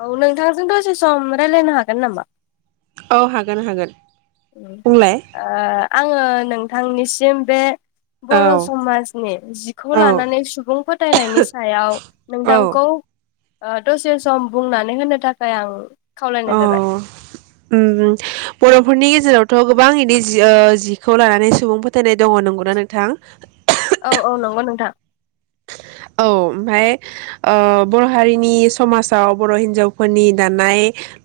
औ नोंथांजों दसे सम रायज्लायनो हागोन नामा? औ हागोन हागोन। ओ बुंलाय आंङो नों थांनिसिम बे औ बर' समाजनि जिखौ औ लानानै सुबुं फो थायनायनि सायाव औ नोंथांखौ ओ दसे सम बुंनानै होनो थाखाय आं खावलायनाय अ जाबाय। उम बर'फोरनि गेजेराव' थ' गोबां इदि जि ओ जिखौ लानानै सुबुं फोथायनाय दङ नंगौना नोंथां? औ औ नंगौ नोंथां। औ ओमफाय बर' हारिनि समाजाव बर' हिन्जावफोरनि दानाय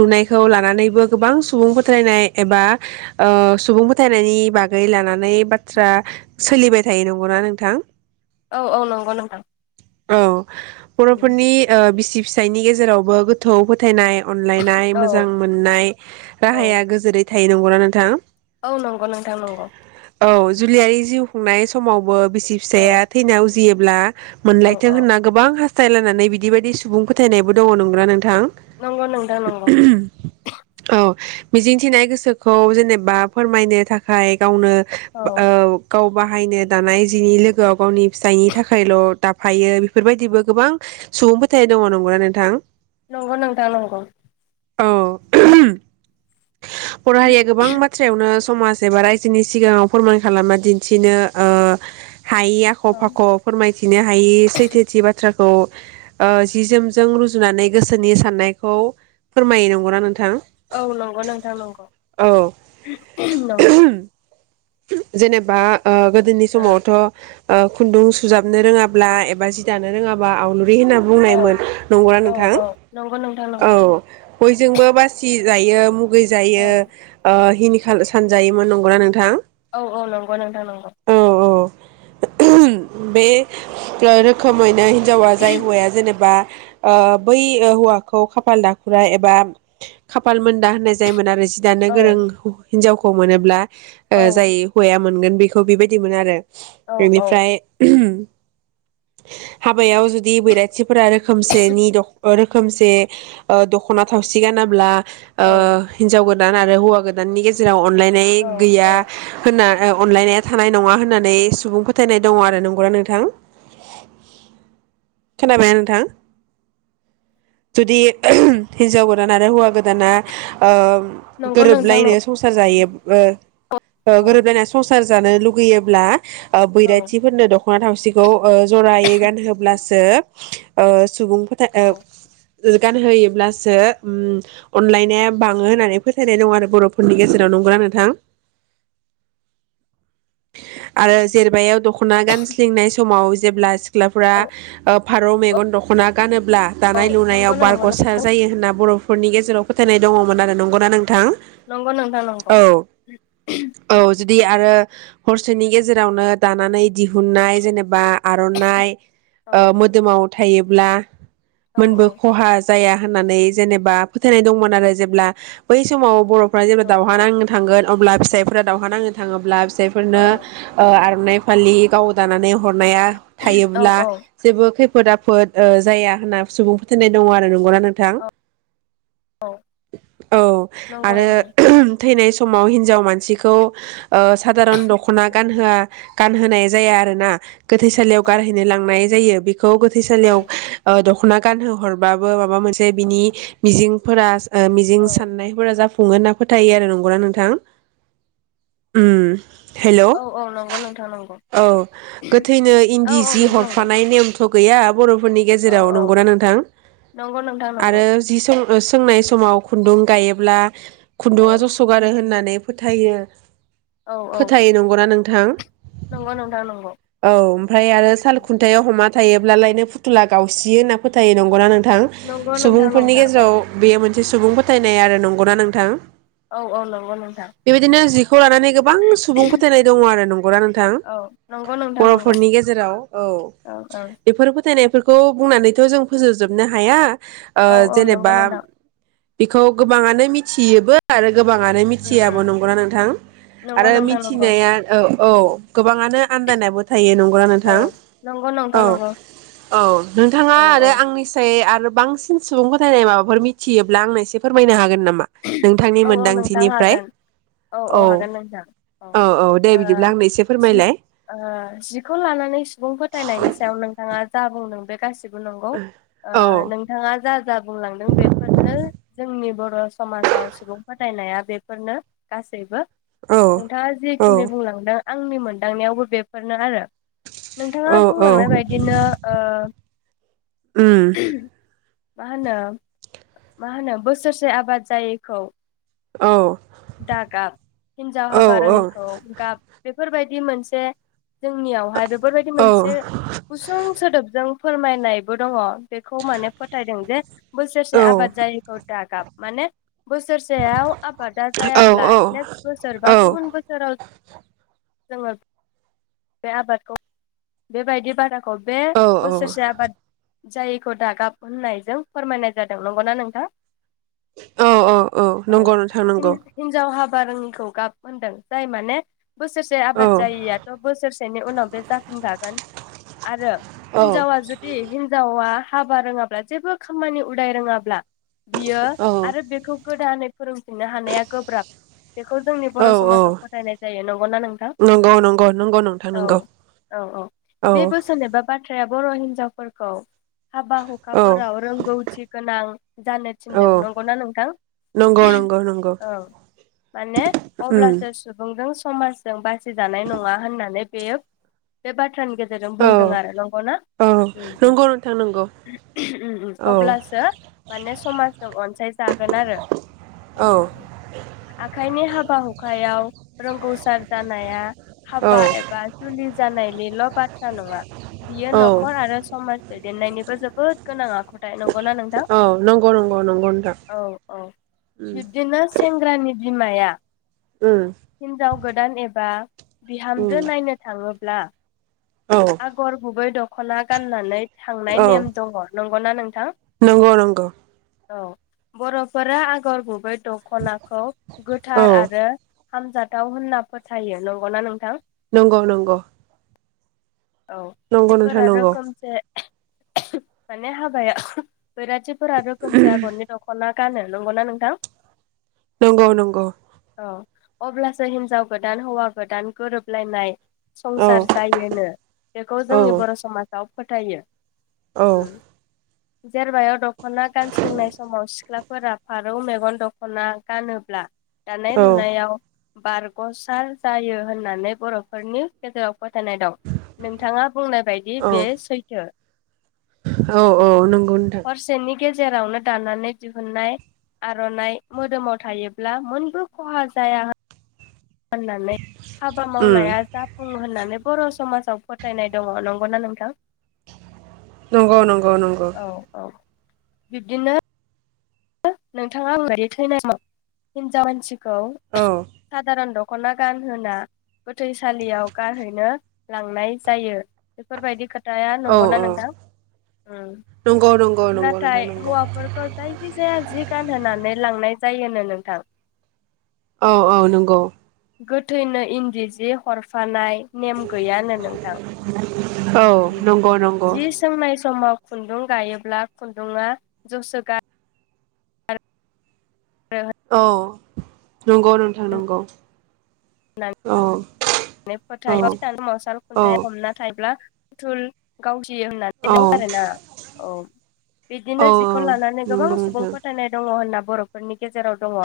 लुनायखौ लानानैबो गोबां सुबुं फोथायनाय एबा ओ सुबुं फोथायनायनि बागै लानानै बाथ्रा सोलिबाय थायो नंगौना नोंथां औ औ नंगौ नोंथां औ बर'फोरनि ओ बिसि फिसायनि गेजेरावबो गोथौ फोथायनाय अनलायनाय औ मोजां मोननाय औ राहाया गोजोरै थायोै नंगौना नोंथां। औ नंगौ नोंथां नंगौ। औ जुलियारि जिउ खुंनाय समावबो बिसि औ फिसाया थैना उजि जियोब्ला औ मोनलायथों औ होनना गोबां ह फोटाइलानानै बिदि बायदि सुबुं फोथायनायबो दङ नंग्रा नोंथां नंगौ नोंथां नंगौ औ। मिजिंथिनाय गोसोखौ जेनेबा फोरमायनो थाखाय गाव गावनो औ ओ गाव बाहायनो दानाय जिनि लोगोआव गावनि फिथाइनि थाखायल' दाफायो बेफोरबायदिबो गोबां सुबुं फोथाय दङ नंगौना नोंथां नंगौ नोंथां नंगौ। औ। बर' हारिया गोबां बाथ्रायावनो समाज एबा रायजोनि सिगाङाव फोरमान खालामना दिन्थिनो ओ हायि आख' औ फाख' फोरमायथिनो हायि सैथोथि बाथ्रा खौ ओ जि जोमजों रुजुनानै गोसोनि साननायखौ फोरमायो नंगौना नोंथां औ नं अ नोंथां नंगौ औ नंगौ। जेनेबा ओ गोदोनि ओ समावथ' ओ खुन्दुं सुजाबनो रोङाब्ला एबा जि दानो रोङाबा आव लुरि होननानै औ बुंनायमोन नंगौ ना औ नोंथां औ नंगौ नोंथां औ नंगौ बयजोंबो बासि जायो मु गै जायो हिनि खा [unintelligible] सानजायोमोन नंगौना नोंथां। औ औ नंगौ नोंथां नंगौ। अ बे गारो [unintelligible] खामानाय हिनजावा जाय हौवाया जेनेबा ओ बै हौवाखौ खाफाल दाखुरा एबा खाफाल मोन दा होननाय जायोमोन आरो जि दानो औ गोरों हिन्जावखौ मोनोब्ला ओ औ [unintelligible] जायो हौवाया मोनगोन बेखौ बेबायदिमोनो आरो। औ औ बेनिफ्राय हाब हाबायाव जुदि बैराथिफोरा रोखोमसेनि दखन रो खोमसे दख'ना थावसि गानाब्ला ओ हिनजाव गो आरो हौवा गोदाननि गेजेराव अनलाइन नाय गैया औ अलायनाया थानाय नङा होननानै सुबुं फोथायनाय द नंगौना नोंथां खोनाबाय नोंथां जुदि हिजाव गोदान आरो हौवा गोदाना ओ नंगौ नोंथां नं गोरोबलायनो संसार जायो ओ औ ओ गोरोबलाइना संस संसार जानो लुगैयोब्ला औ बैराथिफोरनो दख खना थावसिखौ ओ जरायै गानहोब्लासो सो ओ सुबुं फोथा ओ औ गानहोयोब्लासो अनलायनाया बाङो होननानै फोथायनाय दं ।आरो बर फोरनि गेजेराव नंगौना नोंथां? आरो जेरबायाव दख खना गानसलिंनाय समाव जेब्ला सि सिख्लाफ्रा ओ फारौ मेगन दखना गानोब ब्ला औ दानाय नंगौ लुनायाव नंगौ बारग सार थिगखौ जायो होनना बर'फो नि गेजेराव फोथायनाय दङमोन आरो नंगौना नों नंगौ नोंथा नंगौ। औ जुदि आरो हरसेनि गेजेरावनो दानानै दिहुननाय जेनेबा आर'नाइ औ मोदोमाव था थायोब्ला औ मोनबो खहा जाया। होननानै जेनेबा फोथायनाय दंमोन आरो जेब्ला बै समाव बर' जेब्ला औ दावहा नांनो थांगोन अब्ला फिसाइफ्रा दावहा नांनो थाङोब्ला औ जायफोरनो ओ आर'नय फलि गाव दानानै ह हरनाया औ थायोब्ला औ जेबो खै फोद आफोद ओ जाया होनना सुबुं फोथायनाय दङ आरो नंगौना नोंथां औ औ नंगौ आरो नंगौ थैनाय समाव हिनजाव मानसि खौ ओ सादारन दखना औ गानहोआ गानहोनाय जाया आरोना गोथैसालियाव गारहैनो लांनाय जायो बे खौ औ गोथैसालियाव ओ दखना गानहोहरबाबो माबा मोनसे बिनि मिजिंफोरा आ मिजिं औ साननायफोरा जाफु खुङो होनना फोथायो आरो नंगौना नोंथां। उम हेलौ, औ नंगौ नोंथां नंगौ औ गोथैनो औ इन्दि औ जि नंगौ नंगौ हरफानाय नेम थ गैया बर' फोरनि औ गेजेराव औ नंगौना नोंथां नंगौ नोंथां नंगौ आरो जि ओ सोंनाय समाव खुन्दुं गायोब्ला औ खुन्दुङा जस' गारो होननानै फोथायो। औ औ फोथायो नंगौना नों थां। नंगौ नोंथां नंगौ औ ओमफ्राय आरो साल नंगौ खुन्थायाव हमा थायायोब्लालायनो फुथुला गावसियो ना फोथायो नंगौना नों थां नोंथां सुबुंफोरनि नंथारगौ गेजेराव बेयो मोनसे सुबुं फोथायनाय आरो नंगौना नोंथां। औ औ नंगौ नोंथां। खौ लानानै गोबां सुबुं फोथायनाय दङ आरो नंगौना नोंथां औ नंगौ नोंथां नंगौ बर'फोरनि गेजेराव ओव औ औ बेफोर फोथायनाय फोरखौ बुंनानैथ जों फोजोबजोबनो हाया ओ औ औ नंगौ जेनेबा नोंथां बेखौ गोबांआनो मिथियोबो आरो। गोबांआनो उम मिथियाबो उम नंगौना नोंथां? नंगौ आरो नोंथां नंगौ मिथिनाया औ औ गोबाङानो आन्दायनायबो था थायो नंगौना औ नोंथां नंगौ नोंथां औ नंगौ औ नोंथाङा औ औ आरो आंनिसाय आरो बांसिन सुबुं फोथायनाय माबाफोर मिथियोब्ला आंनो एसे फोरमायनो हागोन नाम मा नोंथांनि औ औ नोंथां मोनदांथिनिफ्राय? हागोन औ औ हागोन नोंथां औ दे ओ बिदिब्ला आंनो एसे जि फोरमायलाय जिखौ लानानै सुबुं फोथायनायनि सायाव नोंथाङा जा बुंदों बे गासिबो नंगौ ओ औ नोंथाङा जा जा बुंलांदों बेफोरनो जोंनि बर' [unintelligible] समाजाव सुबुं फोथायनाया बेफोरनो गासैबो औ नोंथाङा औ जेखिनि बुंलांदों आंनि मोनदांनायावबो बेफोरनो आरो। नोंथाङा औ औ बुंलांनाय बायदिनो ओ उम मा होनो मा होनो बोसोरसे आबाद जायैखौ औ दा गाब हिनजाव औ हाबा रोङिखौ गाब बेफ फोरबायदि मोनसे जोंनियावहाय बेफोरबायदि औ मोनसे गुसुं सोदोबजों फोरमायनायबो दङ। बेखौ माने फोथायदों जे बोसोरसे औ आबाद जायैखौ दागाब माने बोसोरसेयाव आबादा जायाब्ला नेक्स्ट बोसोर बा औ गुबुन बोसोराव जोङो बे आबादखौ बेबायदि बारा बे औ औ बोसोरसे आबाद जायैखौ दागाब होननायजों फोरमायनाय जादों नंगौना नोंथां? औ औ औ नंगौ नोंथां नगौ। जाव हाबा रोङिखौ गाब मोनदों जाय माने बोसोरसे औ आबाद जायैयाथ' बोसोरसेनि उनाव बे जाफिनखागोन आरो औ हिनजावा जुदि हिनजावा हाबा रोङाब्ला जेबो खामानि उदाय रोङाब्ला बियो औ आरो बेखौ गोदानै फोरोंफिनो हानाया गोब्राब बेखौ जोंनि औ बर समाजाव औ फोथायनाय जायो नं नंगौना नोंथां नंगौ नंगौ नंगौ नोंथां नंगौ औ-औ-औ बे औ बोसोन एबा बाथ्राया बर' हिनजाव फोरखौ औ हाबा-हुखाफोराव रोंगौथि गोनां जानो थिनदों औ नंगौना नोंथां? नंगौ नंगौ नंगौ ओ माने उम अब्लासो सुबुंजों समाजजों बासिजानाय नङा होननानै बेयो बे बाथ्रानि गेजेर रांजों औ बुंदों आरो नंगौना? औ उम नंगौ नोंथां नंगौ उम औ अब्लासो माने समाजजों अनसाय जागोन आरो औ आखाइनि हाबा हुखायाव रोंगौसार जानाया हाबा औ एबा जुलि जानायनिल' बाथ्रा नङा बियो औ न'खर आरो समाज दैदेननायनिबो जोबोद गोनां आखुथाय नंगौना नोंथां औ नंगौ-नंगौ-नंगौ नोंथां औ औ उम बि सेंग्रानि बिमाया उम हिनजाव गोदान एबा उम बिहामजो नायनो थाङो ब्ला औ आगर बुबै द दख'ना गाननानै थांनाय औ नेम दङ नं गौना नोंथां? नंगौ नंगौ। औ बर'फोरा आगर गुबै दख'नाखौ औ गोथार आरो हामजाथाव होनना फोथायो नंगौना नोंथां नंगौ नंगौ औ नंगौ नोंथां नंगौ रोखोमसे माने हाबाया बैराथिफोरा रोखोमसे आगरनि दख'ना गानो नंगौना नोंथां नंगौ नंगौ औ अब्लासो हिनजाव गोदान हौवा गोदान गोरोबलायनाय औ संसार जायोनो बेखौ औ जोंनि बर समाज आव फोथायो उम औ जेरबायाव दखना गानस्लिंनाय समाव सिख्लाफोरा फारौ मेगन दखना गानोब्ला दानाय लुनायाव बारगसार जायो होननानै बरफोरनि गेजेराव फोथायनाय दं नोंथाङा बुंनाय बायदि औ बे सैथो औ औ उम नंगौ नोंथां हरसेनि गेजेरावनो दानानै दिहुननाय आरनाइ मोदोमाव थायोब्ला मोनबो खहा जाया होन होननानै हाबा उम मावनाया जाफुङो होननानै बर समाजाव फोथायनाय दङ नंगौना नोंथां नंगौ नंगौ नंगौ औ औ बिब्दिनो [unintelligible] औ औ साधारन दग दखना गानहोना गोथैसालियाव गारहैनो लांनाय जायो बेफोरबायदि खोथा खोथाया औ नंगौना औ नोंथां ओम नंगौ नंगौ नंगौ नोंथां नाथाय नंगौ हौवाफोरखौ जाय थाया जि गानहोनानै लांनाय जायोनो नोंथां औ औ नंगौ गोथैनो इन्दि जि हरफानाय नेम गैयानो नोंथां औ नंगौ नंगौ जि सोंनाय समाव खुन्दुं गायोब्ला खुन्दुङआ जसो गा गारो औ नंगौ नोंथां नंगौ औ औ औ [unintelligible] थुल गावसि औ होननानै आरोना औ बिदिनो औ जिखौ औ लानानै गोबां नंगौ सुबुं नोंथां फोथायनाय दङ होनना बरफोरनि गेजेराव दङ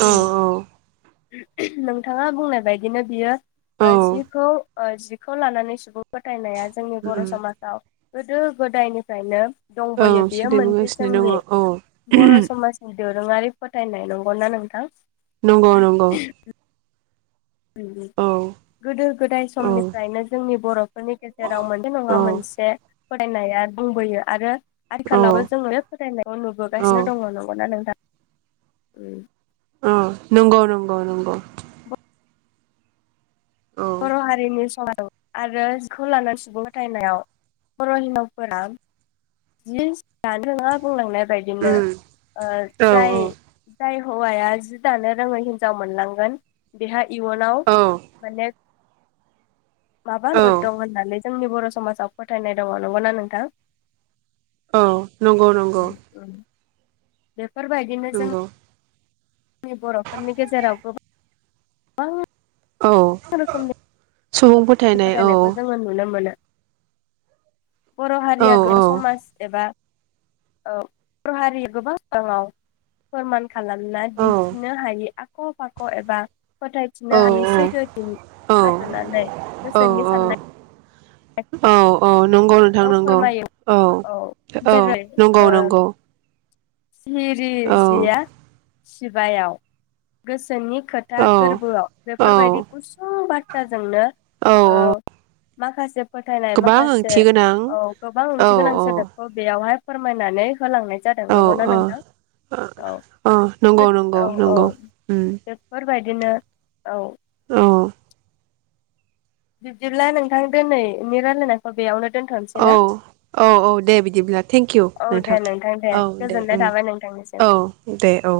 औ उम औ नोंथाङा बुंनाय बायद बिदिनो बियो ओ औ जिखौ ओ जिखौ लानानै सुबुं फोथायनाया जोंनि बर' उम समाजाव गोदो गोदायनिफ्रायनो औ दंबोयो बेयो मोनसे सोलिबोगासिनो दङ जोंनि औ बर' समाजनि दोन दोरोंङारि फोथायनाय नंगौना नोंथां? नंगौ नंगौ [unintelligible] औ गोदो गोदाय औ समनिफ्रायनो जोंनि बर'फोरनि गेजेराव मोनसे नङा औ मोनसे फथायनाया आरो दंबोयो आरो औ आथखालावबो जोङो फोथायनायाव औ नुबोगासिनो दङ नंगौना नोंथां? ओं ओ नंगौ नंगौ नंगौ औ बर' हारिनि सना औ आरो जिखौ लानानै सुबुं फोथायनायाव बर' हिनजावफोरा जि जानो रोङा बुंलांनाय बेबायदिनो उम औ जाय जाय हौवाया जि दानो रोङै हिनजाव मोनलांगोन बेहाय इयुनाव औ औ माने औ माबाफोर दं होननानै जोंनि बर' समाजाव फोथायनाय दङ नंगौना नोंथां? औ नंगौ नंगौ [unintelligible] बेफोरबायदिनो जों नंगौ [unintelligible] बर'फोरनि गेजेराव गोबां गोबां औ रोखोमनि सुबुं फोथायनाय औ फोथायनायखौ जोङो नुनो मोनो बर' औ हारिया गोगो समाज एबा औ बर' हारिया [unintelligible] गोबां [unintelligible] राङाव फोरमान खालामना औ दिन्थिनो हायो। आख' फाख एबा औ फोथायफिननो हायि सैथो दिन जाग्रोनानै गोसोनि औ साननाय औ औ नंगौ नोथां नंगौ फोरमायो औ औ जेरै नंगौ नंगौ। औ सिरिजेया सिबायाव गोसोनि खोथा औ गोरबोआव बेफोरबायदि औ गुसुं बाथ थ्राजोंनो औ माखासे फोथायनाय गोबां माखासे ओंथि गोनां औ गोबां औ ओंथि गोनां औ सोदोबखौ बेयावहाय फोरमायनानै होलांनाय जादों। औ नंगौ ना औ नोंथां? औ नंगौ नंगौ नंगौ औ-औ-औ उम बेफोरबाय बिदिनो औ। औ बिब्दिब्ला नोंथां दिनैनि रायलायनायखौ बेयावनो दोनथ'नोसै ना औ-औ-औ-औ दे बिदिब्ला थेंकिउ औ नोंथां दे दे गोजोननाय थाबाय नोंथांनिसिम औ दे औ।